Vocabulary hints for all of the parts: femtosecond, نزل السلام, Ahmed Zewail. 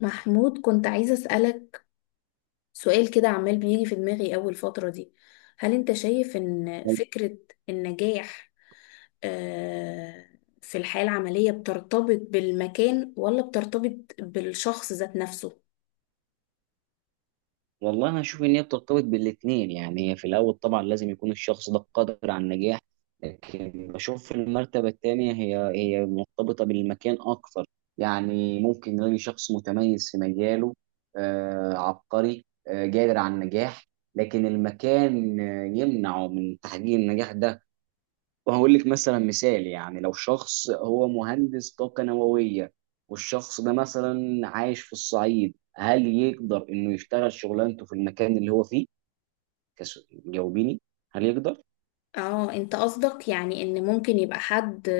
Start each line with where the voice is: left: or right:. left: محمود كنت عايزة أسألك سؤال كده عمال بيجي في دماغي أول فترة دي. هل أنت شايف إن فكرة النجاح، آه، في الحياة العملية بترتبط بالمكان ولا بترتبط بالشخص ذات نفسه؟
right: والله انا اشوف ان هي بترتبط بالاثنين. يعني هي في الاول طبعا لازم يكون الشخص ده قادر على النجاح، لكن بشوف في المرتبه الثانيه هي مرتبطه بالمكان اكثر. يعني ممكن نلاقي شخص متميز في مجاله، آه عبقري، آه قادر على النجاح، لكن المكان يمنعه من تحقيق النجاح ده. وهقول لك مثلا مثال، يعني لو شخص هو مهندس طاقة نووية، والشخص ده مثلا عايش في الصعيد، هل يقدر انه يشتغل شغلانته في المكان اللي هو فيه؟ جاوبيني، هل يقدر؟
left: اه، انت قصدك يعني ان ممكن يبقى حد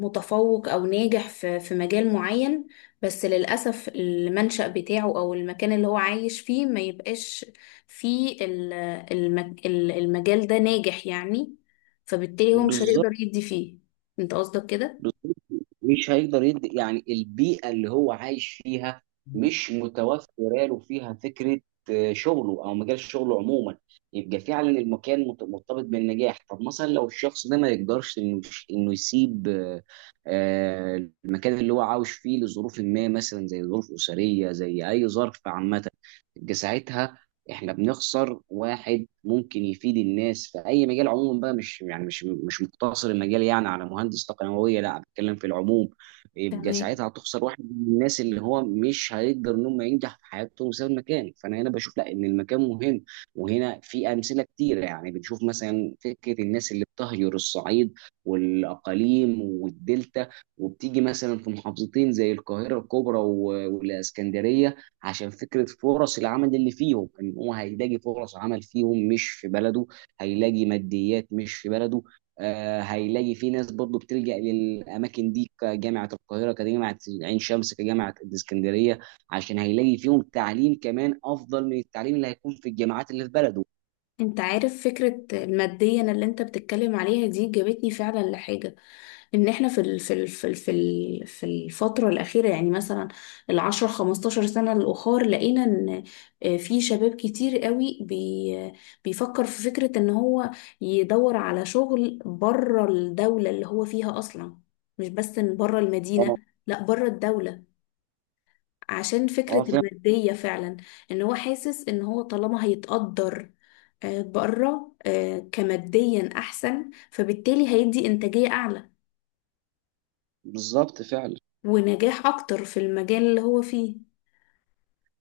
left: متفوق او ناجح في مجال معين، بس للأسف المنشأ بتاعه او المكان اللي هو عايش فيه ما يبقاش فيه المجال ده ناجح، يعني فبالتالي هو مش
right: بالظبط.
left: هيقدر يدي فيه. انت قصدك كده؟
right: بالظبط، مش هيقدر يدي، يعني البيئة اللي هو عايش فيها مش متوفرة له فيها فكرة شغله أو مجال شغله عموما. يبقى فعلا المكان مرتبط بالنجاح. طب مثلا لو الشخص ده ما يقدرش إنه يسيب المكان اللي هو عاوش فيه لظروف ما، مثلا زي ظروف أسرية، زي أي ظرف عامة، يبقى ساعتها احنا بنخسر واحد ممكن يفيد الناس في اي مجال عموما، بقى مش يعني مش مقتصر المجال يعني على مهندس تقنيويه، لا بتكلم في العموم. يبقى
left: تمام.
right: ساعتها هتخسر واحد من الناس اللي هو مش هيقدر ان هم ينجح في حياته بسبب المكان، فانا هنا بشوف لا ان المكان مهم. وهنا في امثله كتيره، يعني بنشوف مثلا فكره الناس اللي بتهجر الصعيد والاقاليم والدلتا، وبتيجي مثلا في محافظتين زي القاهره الكبرى والاسكندريه، عشان فكرة فرص العمل اللي فيهم، ان هو هيلاقي فرص عمل فيهم مش في بلده، هيلاقي ماديات مش في بلده. آه هيلاقي في ناس برضه بتلجأ للأماكن دي، كجامعة القاهرة، كجامعة عين شمس، كجامعة الإسكندرية، عشان هيلاقي فيهم تعليم كمان أفضل من التعليم اللي هيكون في الجامعات اللي في بلده.
left: انت عارف فكرة المادية اللي انت بتتكلم عليها دي جابتني فعلا لحاجة، ان احنا في الفتره الاخيره، يعني مثلا 10 15 سنه الاخر، لقينا ان في شباب كتير قوي بيفكر في فكره ان هو يدور على شغل بره الدوله اللي هو فيها اصلا، مش بس ان بره
right: اه
left: المدينه، لا بره الدوله، عشان فكره
right: فعلا.
left: الماديه فعلا. ان هو حاسس ان هو طالما هيتقدر بره كماديا احسن، فبالتالي هيدي انتاجيه اعلى
right: بالظبط فعلا.
left: ونجاح اكتر في المجال اللي هو فيه.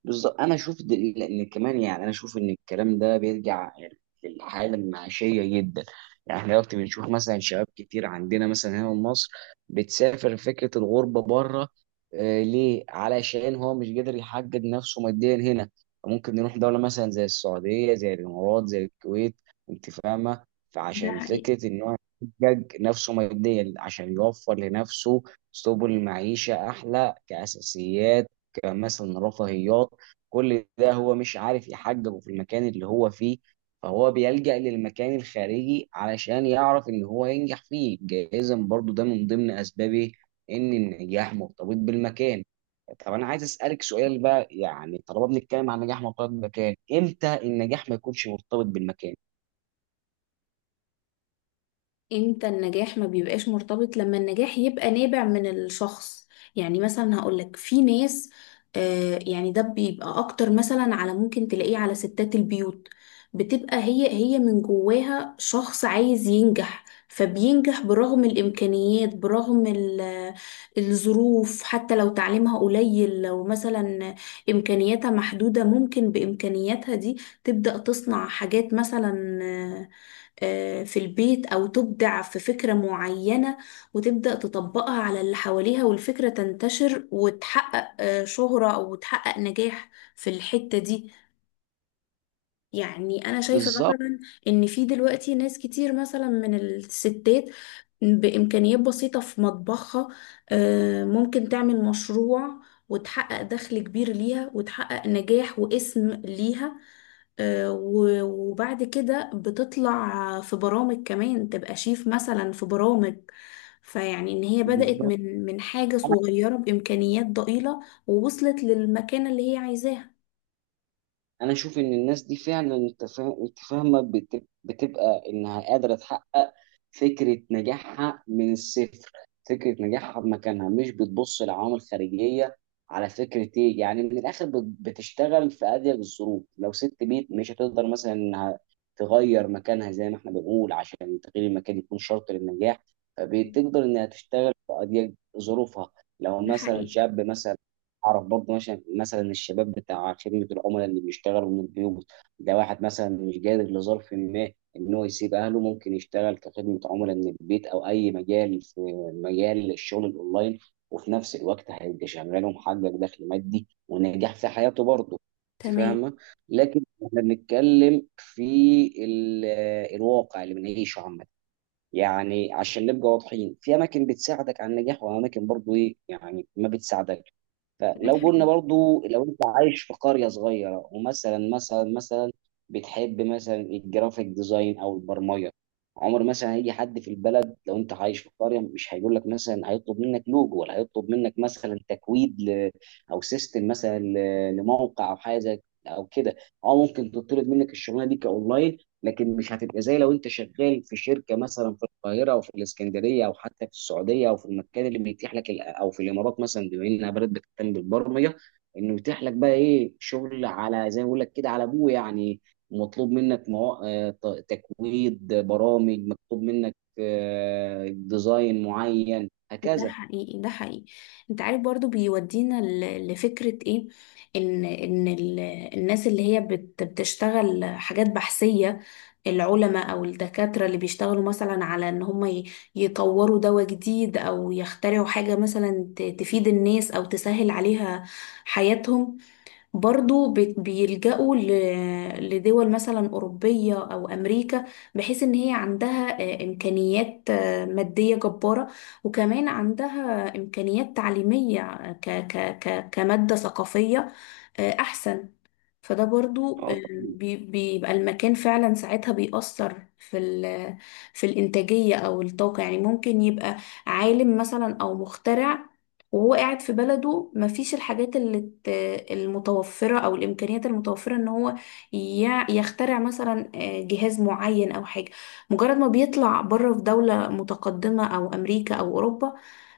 right: بالظبط انا اشوف ان كمان، يعني انا اشوف ان الكلام ده بيرجع يعني للحاله المعيشيه جدا. يعني احنا دلوقتي بنشوف مثلا شباب كتير عندنا مثلا هنا في مصر بتسافر فكره الغربه بره. آه ليه؟ علشان هو مش قادر يحقق نفسه ماديا هنا. ممكن نروح دوله مثلا زي السعوديه، زي الامارات، زي الكويت، انت فاهمه،
left: ده
right: فعشان
left: حقيقي.
right: فكره ان هو يحقق نفسه ماديا عشان يوفر لنفسه سبل معيشه احلى، كاساسيات، كمثلا رفاهيات، كل ده هو مش عارف يحججه في المكان اللي هو فيه، فهو بيلجأ للمكان الخارجي علشان يعرف ان هو ينجح فيه. جايزا برضو ده من ضمن اسبابه، ان النجاح مرتبط بالمكان. طب انا عايز اسالك سؤال بقى، يعني طالما بنتكلم عن نجاح مرتبط بالمكان، امتى النجاح ما يكونش مرتبط بالمكان؟
left: امتى النجاح ما بيبقاش مرتبط؟ لما النجاح يبقى نابع من الشخص. يعني مثلا هقولك في ناس، ده بيبقى اكتر مثلا على، ممكن تلاقيه على ستات البيوت، بتبقى هي من جواها شخص عايز ينجح فبينجح برغم الامكانيات، برغم الظروف. حتى لو تعليمها قليل، لو مثلا امكانياتها محدودة، ممكن بامكانياتها دي تبدأ تصنع حاجات مثلا، في البيت، أو تبدع في فكرة معينة وتبدأ تطبقها على اللي حواليها والفكرة تنتشر وتحقق شهرة أو تحقق نجاح في الحتة دي. يعني أنا شايفة
right: بالظبط.
left: مثلا إن في دلوقتي ناس كتير مثلا من الستات بإمكانيات بسيطة في مطبخها، ممكن تعمل مشروع وتحقق دخل كبير ليها وتحقق نجاح واسم ليها. وبعد كده بتطلع في برامج، كمان تبقى شيف مثلا في برامج. فيعني ان هي بدأت
right: بالظبط
left: من حاجة صغيرة بإمكانيات ضئيلة ووصلت للمكانة اللي هي عايزاها.
right: انا اشوف ان الناس دي فعلا، انت أنت فاهمه، بتبقى انها قادره تحقق فكره نجاحها من الصفر، فكره نجاحها بمكانها، مش بتبص لعوامل خارجيه. على فكره ايه يعني من الاخر، بتشتغل في اضيق الظروف. لو ست بيت مش هتقدر مثلا انها تغير مكانها، زي ما احنا بنقول عشان تغيير المكان يكون شرط للنجاح، فبتقدر انها تشتغل في اضيق ظروفها. لو
left: ده
right: مثلا
left: حقيقي.
right: شاب مثلا اعرف برضه مثلا الشباب بتاع خدمه العملاء اللي بيشتغلوا من البيوت، ده واحد مثلا مش قادر لظرف ما ان هو يسيب اهله، ممكن يشتغل كخدمه عملاء من البيت او اي مجال في مجال الشغل الاونلاين، وفي نفس الوقت هيبقى شغال ومحقق دخل مادي ونجاح في حياته برضه. انت
left: تمام.
right: فاهمه. لكن احنا بنتكلم في ال- الواقع اللي بنعيشه عامه، يعني عشان نبقى واضحين، في اماكن بتساعدك على النجاح، واماكن برضو ايه يعني ما بتساعدك.
left: ده
right: فلو قلنا
left: حقيقي.
right: برضو لو انت عايش في قرية صغيرة، ومثلا مثلا بتحب مثلا الجرافيك ديزاين او البرمجة، عمر مثلا هيجي حد في البلد، لو انت عايش في قرية مش هيقول لك مثلا، هيطلب منك لوجو، ولا هيطلب منك مثلا تكويد ل... او سيستم مثلا ل... لموقع او حاجة او كده، او ممكن تطلب منك الشغلانة دي كاونلاين. لكن مش هتبقى زي لو انت شغال في شركه مثلا في القاهره او في الاسكندريه او حتى في السعوديه، او في المكان اللي بيتيح لك او في الامارات مثلا، بما انها بلد بتهتم بالبرمجه، انه يتيح لك بقى ايه شغل، على زي ما بقول لك كده على ابوه يعني، مطلوب منك تكويد برامج، مطلوب منك ديزاين معين
left: ده
right: هكذا.
left: حقيقي. ده حقيقي. انت عارف برضو بيودينا لفكرة ايه، ان ان ال- الناس اللي هي بتشتغل حاجات بحثية، العلماء او الدكاترة اللي بيشتغلوا مثلا على ان هم يطوروا دواء جديد او يخترعوا حاجة مثلا تفيد الناس او تسهل عليها حياتهم، برضو بيلجأوا لدول مثلا أوروبية أو أمريكا بحيث إن هي عندها إمكانيات مادية جبارة، وكمان عندها إمكانيات تعليمية، ك ك ك كمادة ثقافية أحسن. فده برضو
right: اه طبعاً.
left: بيبقى المكان فعلا ساعتها بيأثر في في الإنتاجية أو الطاقة. يعني ممكن يبقى عالم مثلا أو مخترع وهو قاعد في بلده، مفيش الحاجات المتوفرة أو الإمكانيات المتوفرة إن هو يخترع مثلا، جهاز معين أو حاجة. مجرد ما بيطلع بره في دولة متقدمة أو أمريكا أو أوروبا،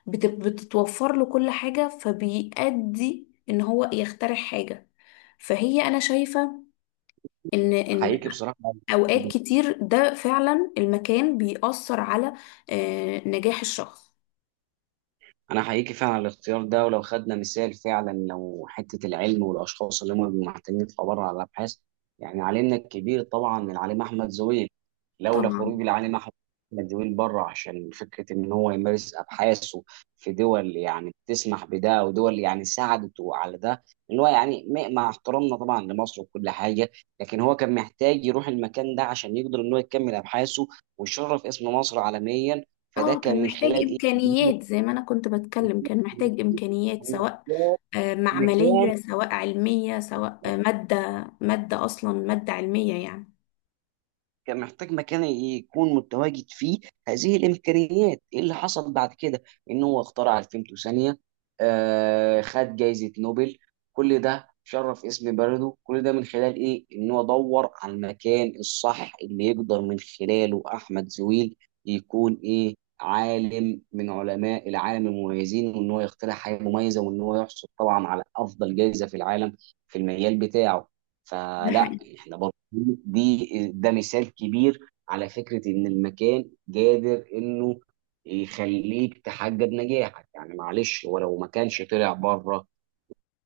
left: بتتوفر له كل حاجة، فبيأدي إن هو يخترع حاجة. فهي انا شايفة ان
right: حقيقي بصراحه.
left: اوقات كتير ده فعلا المكان بيأثر على نجاح الشخص.
right: انا حقيقي فعلا على الاختيار ده. ولو خدنا مثال فعلا، لو حته العلم والاشخاص اللي هم بيبقوا محتاجين في عباره على الابحاث، يعني علمنا الكبير طبعا العليم احمد زويل، لولا
left: طبعا،
right: خروج العليم احمد زويل بره عشان فكره ان هو يمارس ابحاثه في دول يعني بتسمح بده، ودول يعني ساعدته على ده، ان هو يعني مع احترامنا طبعا لمصر وكل حاجه، لكن هو كان محتاج يروح المكان ده عشان يقدر ان هو يكمل ابحاثه ويشرف اسم مصر عالميا. فده
left: اه كان
right: كان من
left: محتاج
right: خلال
left: امكانيات، زي ما انا كنت بتكلم، كان محتاج امكانيات سواء
right: المكان،
left: معملية، سواء علمية، سواء مادة، مادة اصلا مادة علمية يعني.
right: كان محتاج مكان يكون متواجد فيه هذه الامكانيات. ايه اللي حصل بعد كده؟ ان هو اخترع الفيمتوثانيه، آه خد جائزه نوبل. كل ده شرف اسم بلده، كل ده من خلال ايه؟ ان هو دور على المكان الصح اللي يقدر من خلاله احمد زويل يكون ايه عالم من علماء العالم المميزين، وان هو يخترع حاجه مميزه، وان هو يحصل طبعا على افضل جائزه في العالم في المجال بتاعه.
left: ده
right: فلا
left: حقيقي.
right: احنا برضه دي ده مثال كبير على فكرة إن المكان قادر إنه يخليك تحقق نجاحك. يعني معلش، ولو ما كانش طلع بره،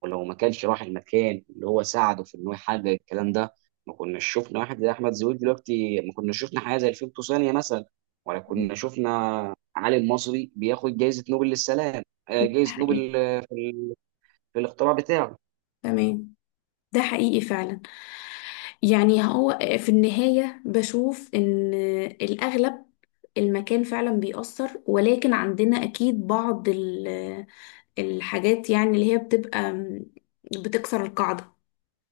right: ولو ما كانش راح المكان اللي هو ساعده في إنه يحقق الكلام ده، ما كناش شفنا واحد زي أحمد زويل دلوقتي، ما كناش شفنا حاجة زي الفيلتو ثانية مثلا، ولا كنا شفنا عالم مصري بياخد جائزة نوبل للسلام،
left: ده
right: جائزة
left: حقيقي.
right: نوبل في الاختراع بتاعه.
left: تمام. ده حقيقي فعلا. يعني هو في النهاية بشوف إن الأغلب المكان فعلا بيأثر، ولكن عندنا أكيد بعض الحاجات يعني اللي هي بتكسر القاعدة،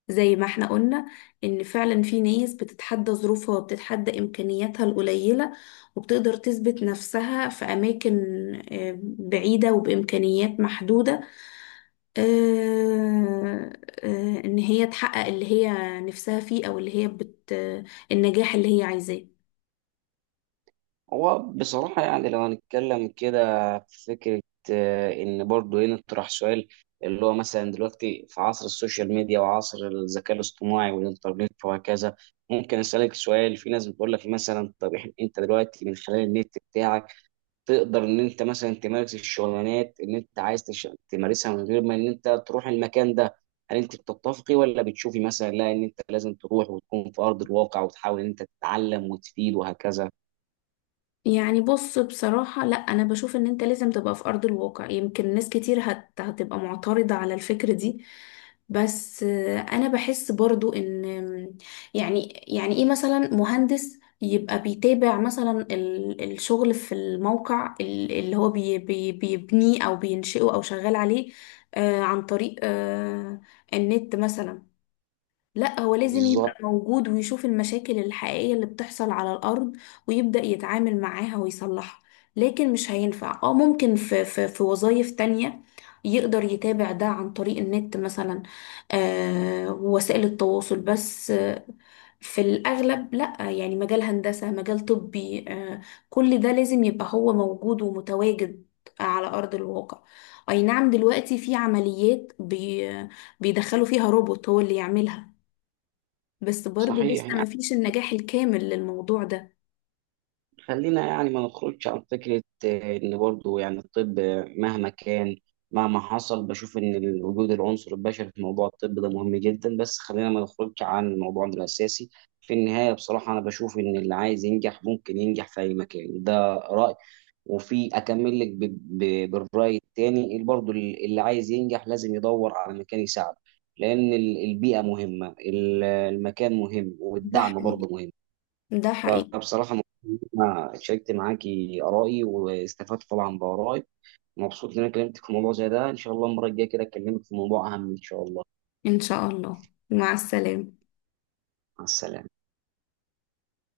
left: زي ما احنا قلنا إن فعلا في ناس بتتحدى ظروفها وبتتحدى إمكانياتها القليلة، وبتقدر تثبت نفسها في أماكن بعيدة وبإمكانيات محدودة، آه، ان هي تحقق اللي هي نفسها فيه، او اللي هي بت آه، النجاح اللي هي عايزاه.
right: هو بصراحة يعني لو هنتكلم كده في فكرة، إن برضه هنا اطرح سؤال، اللي هو مثلا دلوقتي في عصر السوشيال ميديا وعصر الذكاء الاصطناعي والإنترنت وهكذا، ممكن أسألك سؤال. في ناس بتقول لك مثلا طب أنت دلوقتي من خلال النت بتاعك تقدر إن أنت مثلا تمارس الشغلانات اللي أنت عايز تمارسها من غير ما إن أنت تروح المكان ده. هل أنت بتتفقي، ولا بتشوفي مثلا لا إن أنت لازم تروح وتكون في أرض الواقع وتحاول إن أنت تتعلم وتفيد وهكذا؟
left: يعني بص، بصراحة لا، أنا بشوف إن أنت لازم تبقى في أرض الواقع. يمكن ناس كتير هتبقى معترضة على الفكرة دي، بس أنا بحس برضو إن، يعني إيه مثلا مهندس يبقى بيتابع مثلا الشغل في الموقع اللي هو بيبنيه أو بينشئه أو شغال عليه، عن طريق النت مثلا. لا، هو لازم يبقى
right: بالظبط.
left: موجود ويشوف المشاكل الحقيقية اللي بتحصل على الأرض ويبدأ يتعامل معاها ويصلحها. لكن مش هينفع. اه ممكن في وظائف تانية يقدر يتابع ده عن طريق النت مثلا، آه، ووسائل التواصل، بس آه في الأغلب لا، يعني مجال هندسة، مجال طبي، آه كل ده لازم يبقى هو موجود ومتواجد على أرض الواقع. أي نعم، دلوقتي في عمليات بيدخلوا فيها روبوت هو اللي يعملها، بس برضو
right: صحيح
left: لسه ما
right: يعني.
left: فيش النجاح الكامل للموضوع ده.
right: خلينا يعني ما نخرجش عن فكرة إن برضو يعني الطب، مهما كان، مهما حصل، بشوف إن وجود العنصر البشري في موضوع الطب ده مهم جدا، بس خلينا ما نخرجش عن موضوعنا الأساسي. في النهاية بصراحة أنا بشوف إن اللي عايز ينجح ممكن ينجح في أي مكان، ده رأي. وفي أكمل لك بالرأي التاني، برضو اللي عايز ينجح لازم يدور على مكان يساعده، لأن البيئة مهمة، المكان مهم،
left: ده
right: والدعم برضو
left: حقيقي.
right: مهم.
left: ده
right: أنا
left: حقيقي.
right: بصراحة مبسوط إن أنا شاركت معاكي آرائي واستفدت طبعا بآرائي. مبسوط إن أنا كلمتك في موضوع زي ده، إن شاء الله المرة الجاية كده أكلمك في موضوع أهم إن شاء الله.
left: إن شاء الله. مع السلامة.
right: مع السلامة.